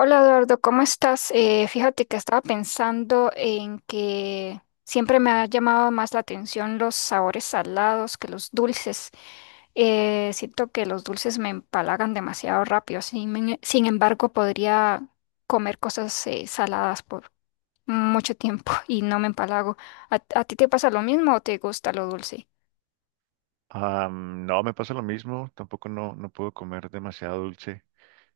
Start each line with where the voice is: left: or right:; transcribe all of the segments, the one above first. left: Hola Eduardo, ¿cómo estás? Fíjate que estaba pensando en que siempre me ha llamado más la atención los sabores salados que los dulces. Siento que los dulces me empalagan demasiado rápido. Sin embargo, podría comer cosas saladas por mucho tiempo y no me empalago. ¿A ti te pasa lo mismo o te gusta lo dulce?
right: No, me pasa lo mismo, tampoco no puedo comer demasiado dulce.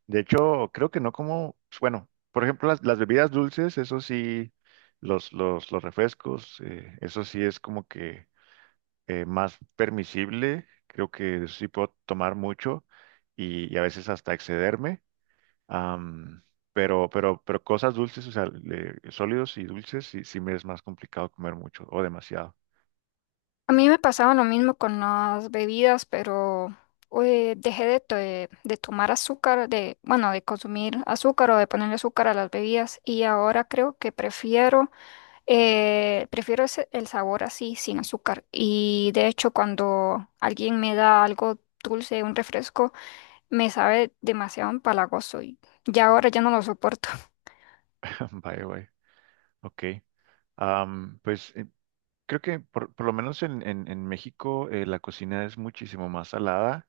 right: De hecho, creo que no como, pues, bueno, por ejemplo, las bebidas dulces, eso sí, los refrescos, eso sí es como que más permisible, creo que sí puedo tomar mucho y a veces hasta excederme. Am, pero cosas dulces, o sea, sólidos y dulces, sí me es más complicado comer mucho o demasiado.
left: A mí me pasaba lo mismo con las bebidas, pero dejé de tomar azúcar, de, bueno, de consumir azúcar o de ponerle azúcar a las bebidas y ahora creo que prefiero, prefiero el sabor así, sin azúcar. Y de hecho, cuando alguien me da algo dulce, un refresco, me sabe demasiado empalagoso y ya ahora ya no lo soporto.
right: Vaya, vaya, ok. Pues, creo que por lo menos en México, la cocina es muchísimo más salada.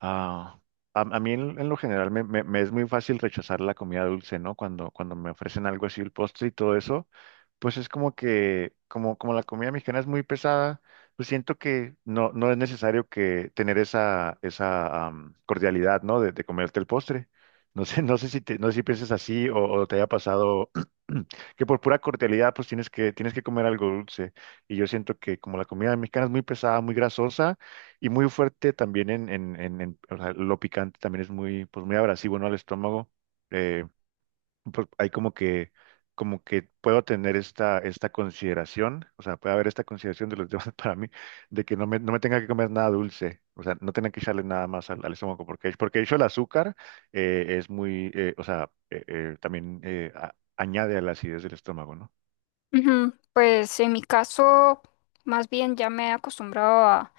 right: Ah, a mí en lo general me es muy fácil rechazar la comida dulce, ¿no? Cuando me ofrecen algo así, el postre y todo eso, pues es como que, como la comida mexicana es muy pesada, pues siento que no es necesario que tener esa cordialidad, ¿no? De comerte el postre. No sé si piensas así o te haya pasado que por pura cordialidad pues tienes que comer algo dulce. Y yo siento que como la comida mexicana es muy pesada, muy grasosa, y muy fuerte también o sea, lo picante también es muy, pues muy abrasivo, ¿no? Al estómago. Eh, pues hay como que puedo tener esta consideración, o sea, puede haber esta consideración de los demás para mí, de que no me tenga que comer nada dulce, o sea, no tenga que echarle nada más al estómago, porque de hecho el azúcar es muy, o sea, también añade a la acidez del estómago, ¿no?
left: Ujú. Pues en mi caso, más bien ya me he acostumbrado a,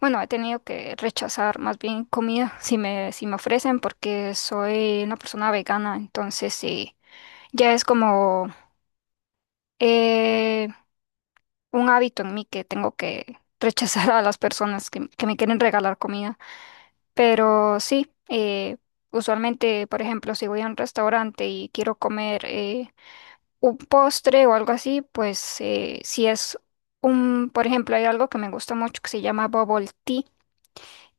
left: bueno, he tenido que rechazar más bien comida si me, si me ofrecen porque soy una persona vegana, entonces sí, ya es como eh, un hábito en mí que tengo que rechazar a las personas que me quieren regalar comida. Pero sí, usualmente, por ejemplo, si voy a un restaurante y quiero comer... un postre o algo así, pues si es un, por ejemplo, hay algo que me gusta mucho que se llama bubble tea,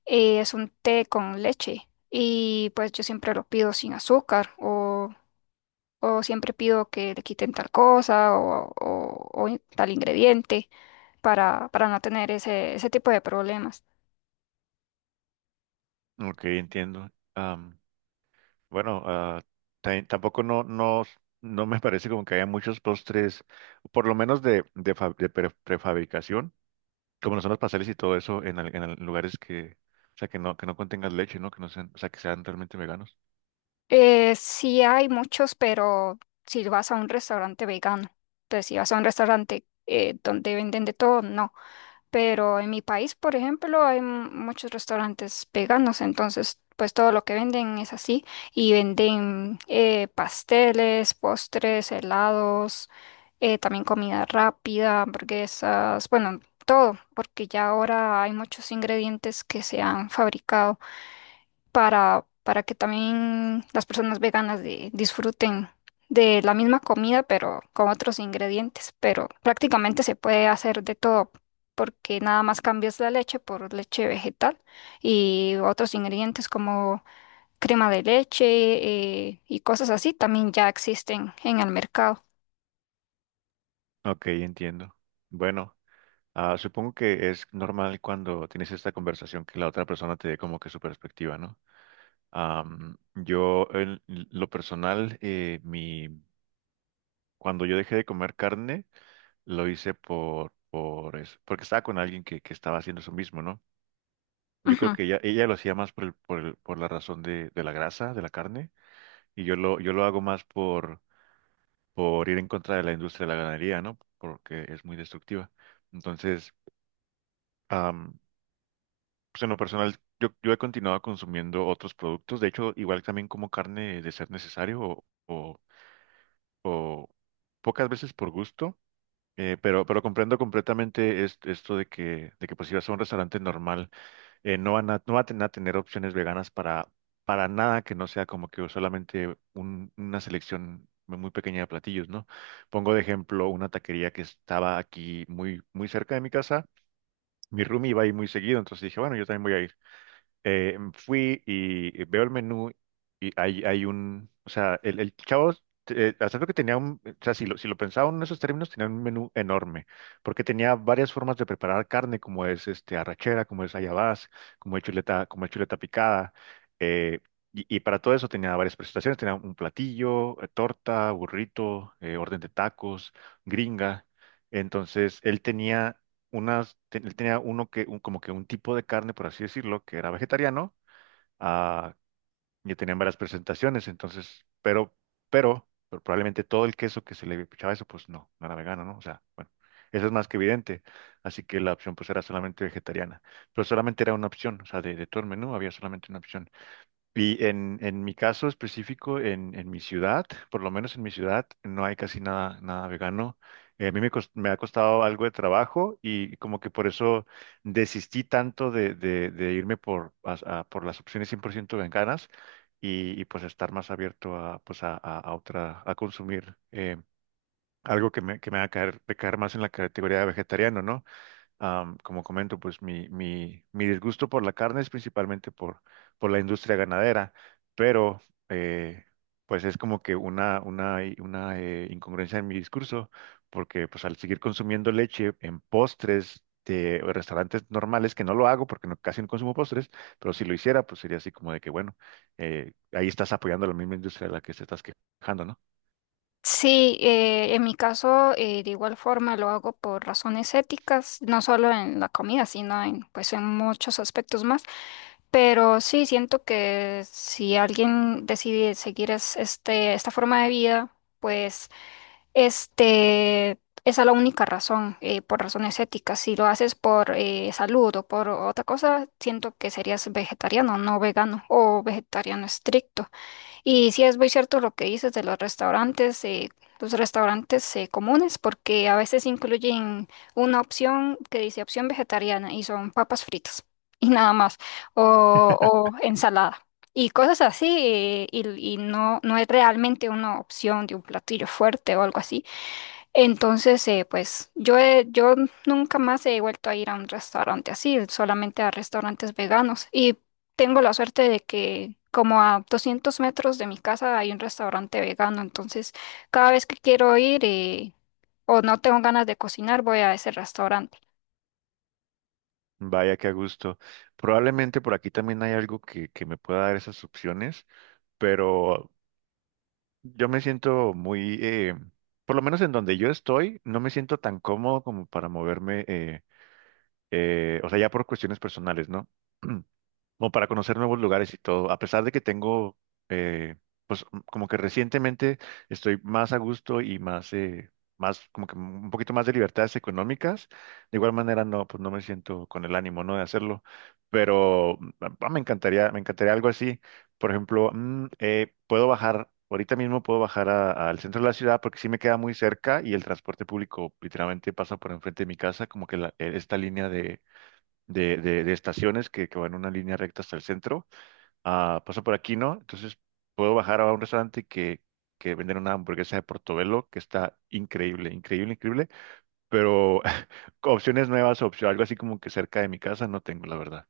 left: es un té con leche y pues yo siempre lo pido sin azúcar o siempre pido que le quiten tal cosa o, tal ingrediente para no tener ese, ese tipo de problemas.
right: Ok, entiendo. Bueno, ah, tampoco no me parece como que haya muchos postres, por lo menos de prefabricación, como lo son los pasteles y todo eso en lugares que, o sea, que no contengan leche, ¿no? Que no sean, o sea, que sean realmente veganos.
left: Sí hay muchos, pero si vas a un restaurante vegano, entonces si vas a un restaurante donde venden de todo, no. Pero en mi país, por ejemplo, hay muchos restaurantes veganos, entonces pues todo lo que venden es así y venden pasteles, postres, helados, también comida rápida, hamburguesas, bueno, todo, porque ya ahora hay muchos ingredientes que se han fabricado para que también las personas veganas disfruten de la misma comida, pero con otros ingredientes. Pero prácticamente se puede hacer de todo, porque nada más cambias la leche por leche vegetal y otros ingredientes como crema de leche y cosas así también ya existen en el mercado.
right: Ok, entiendo. Bueno, ah, supongo que es normal cuando tienes esta conversación que la otra persona te dé como que su perspectiva, ¿no? Yo, en lo personal, cuando yo dejé de comer carne, lo hice por eso, porque estaba con alguien que estaba haciendo eso mismo, ¿no? Yo creo que ella lo hacía más por la razón de la grasa, de la carne, y yo lo hago más por ir en contra de la industria de la ganadería, ¿no? Porque es muy destructiva. Entonces, am, pues en lo personal, yo he continuado consumiendo otros productos. De hecho, igual también como carne de ser necesario o pocas veces por gusto. Pero comprendo completamente esto de que pues si vas a un restaurante normal, no van a tener a tener opciones veganas para nada que no sea como que solamente una selección muy pequeña de platillos, ¿no? Pongo de ejemplo una taquería que estaba aquí muy, muy cerca de mi casa. Mi roomie iba ahí muy seguido, entonces dije, bueno, yo también voy a, fui y veo el menú, y hay un, o sea, el chavo, a pesar que tenía un, o sea, si lo pensaba en esos términos, tenía un menú enorme, porque tenía varias formas de preparar carne, como es este, arrachera, como es ayabás, como es chuleta picada, eh, y para todo eso tenía varias presentaciones, tenía un platillo, torta, burrito, orden de tacos, gringa. Entonces, él tenía uno que, como que un tipo de carne, por así decirlo, que era vegetariano. ah, y tenían varias presentaciones, entonces, pero probablemente todo el queso que se le echaba eso, pues no era vegano, ¿no? O sea, bueno, eso es más que evidente, así que la opción pues era solamente vegetariana, pero solamente era una opción, o sea, de todo el menú había solamente una opción. Y en mi caso específico, en mi ciudad, por lo menos en mi ciudad, no hay casi nada, nada vegano. A me ha costado algo de trabajo y como que por eso desistí tanto de irme por las opciones 100% veganas, pues estar más abierto a, pues a consumir, algo que me haga caer, de caer más en la categoría de vegetariano, ¿no? Como comento, pues mi disgusto por la carne es principalmente por la industria ganadera, pero, eh, pues es como que una incongruencia en mi discurso, porque pues al seguir consumiendo leche en postres de restaurantes normales, que no lo hago porque casi no consumo postres, pero si lo hiciera, pues sería así como de que, bueno, ahí estás apoyando la misma industria de la que te estás quejando, ¿no?
left: Sí, en mi caso, de igual forma lo hago por razones éticas, no solo en la comida, sino en, pues, en muchos aspectos más. Pero sí, siento que si alguien decide seguir este, esta forma de vida, pues este, esa es la única razón, por razones éticas. Si lo haces por salud o por otra cosa, siento que serías vegetariano, no vegano o vegetariano estricto. Y sí es muy cierto lo que dices de los restaurantes comunes, porque a veces incluyen una opción que dice opción vegetariana y son papas fritas y nada más, o, o ensalada y cosas así, y no, no es realmente una opción de un platillo fuerte o algo así. Entonces, pues yo nunca más he vuelto a ir a un restaurante así, solamente a restaurantes veganos. Y tengo la suerte de que como a 200 metros de mi casa hay un restaurante vegano, entonces cada vez que quiero ir o no tengo ganas de cocinar, voy a ese restaurante.
right: Vaya que a gusto. Probablemente por aquí también hay algo que me pueda dar esas opciones. Pero yo me siento muy, por lo menos en donde yo estoy, no me siento tan cómodo como para moverme, o sea, ya por cuestiones personales, ¿no? Como para conocer nuevos lugares y todo, a pesar de que tengo, eh, pues como que recientemente estoy más a gusto y más, más, como que un poquito más de libertades económicas. De igual manera no, pues no me siento con el ánimo, ¿no?, de hacerlo, pero me encantaría algo así, por ejemplo. Puedo bajar. Ahorita mismo puedo bajar al centro de la ciudad, porque sí me queda muy cerca y el transporte público literalmente pasa por enfrente de mi casa, como que esta línea de estaciones que van en una línea recta hasta el centro. Ah, paso por aquí, ¿no? Entonces puedo bajar a un restaurante que venden una hamburguesa de Portobelo que está increíble, increíble, increíble. Pero opciones nuevas, opción, algo así como que cerca de mi casa no tengo, la verdad.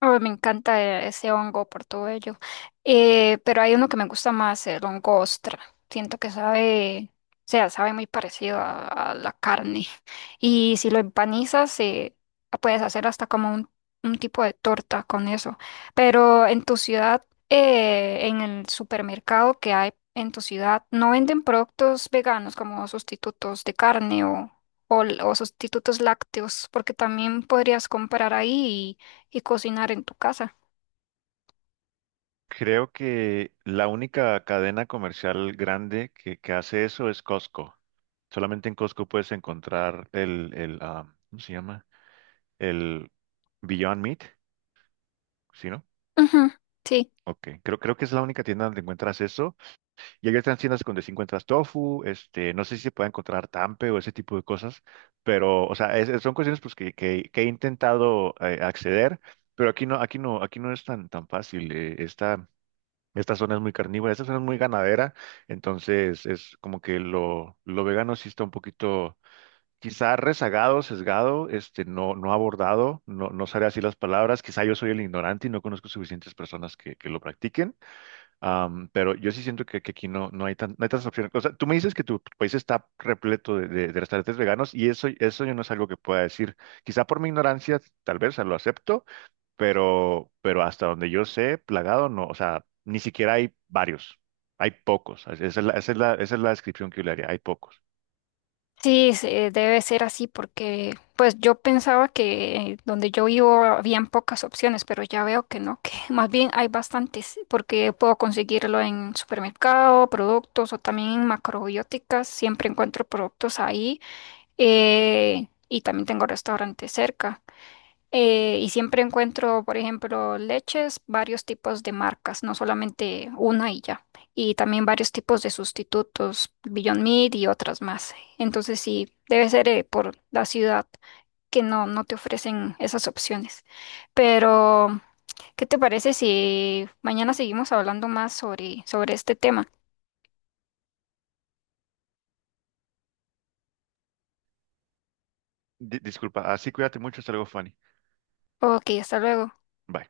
left: Oh, me encanta ese hongo por todo ello. Pero hay uno que me gusta más, el hongo ostra. Siento que sabe, o sea, sabe muy parecido a la carne. Y si lo empanizas, puedes hacer hasta como un tipo de torta con eso. Pero en tu ciudad, en el supermercado que hay en tu ciudad, ¿no venden productos veganos como sustitutos de carne o, o sustitutos lácteos? Porque también podrías comprar ahí y cocinar en tu casa.
right: Creo que la única cadena comercial grande que hace eso es Costco. Solamente en Costco puedes encontrar el ¿cómo se llama? El Beyond Meat, ¿sí, no?
left: Ujú. Sí,
right: Ok, creo que es la única tienda donde encuentras eso. Y hay otras tiendas donde sí encuentras tofu, este, no sé si se puede encontrar tampe o ese tipo de cosas, pero, o sea, son cuestiones pues, que he intentado, acceder, pero aquí no, aquí no, aquí no es tan, tan fácil. Esta zona es muy carnívora, esta zona es muy ganadera, entonces es como que lo vegano sí está un poquito, quizá rezagado, sesgado, este, no, no abordado, no, no sabré así las palabras. Quizá yo soy el ignorante y no conozco suficientes personas que lo practiquen. Pero yo sí siento que aquí no, no hay tantas opciones. O sea, tú me dices que tu país está repleto de restaurantes veganos, y eso yo no es algo que pueda decir. Quizá por mi ignorancia, tal vez, o sea, lo acepto, pero hasta donde yo sé, plagado no. O sea, ni siquiera hay varios. Hay pocos. Esa es la, esa es la, esa es la descripción que yo le haría. Hay pocos.
left: sí, se- debe ser así porque pues yo pensaba que donde yo vivo habían pocas opciones, pero ya veo que no, que más bien hay bastantes porque puedo conseguirlo en supermercado, productos o también en macrobióticas, siempre encuentro productos ahí y también tengo restaurantes cerca. Y siempre encuentro, por ejemplo, leches, varios tipos de marcas, no solamente una y ya. Y también varios tipos de sustitutos, Beyond Meat y otras más. Entonces sí, debe ser por la ciudad que no, no te ofrecen esas opciones. Pero, ¿qué te parece si mañana seguimos hablando más sobre, sobre este tema?
right: Disculpa, así cuídate mucho. Hasta luego, Fanny.
left: Ok, hasta luego.
right: Bye.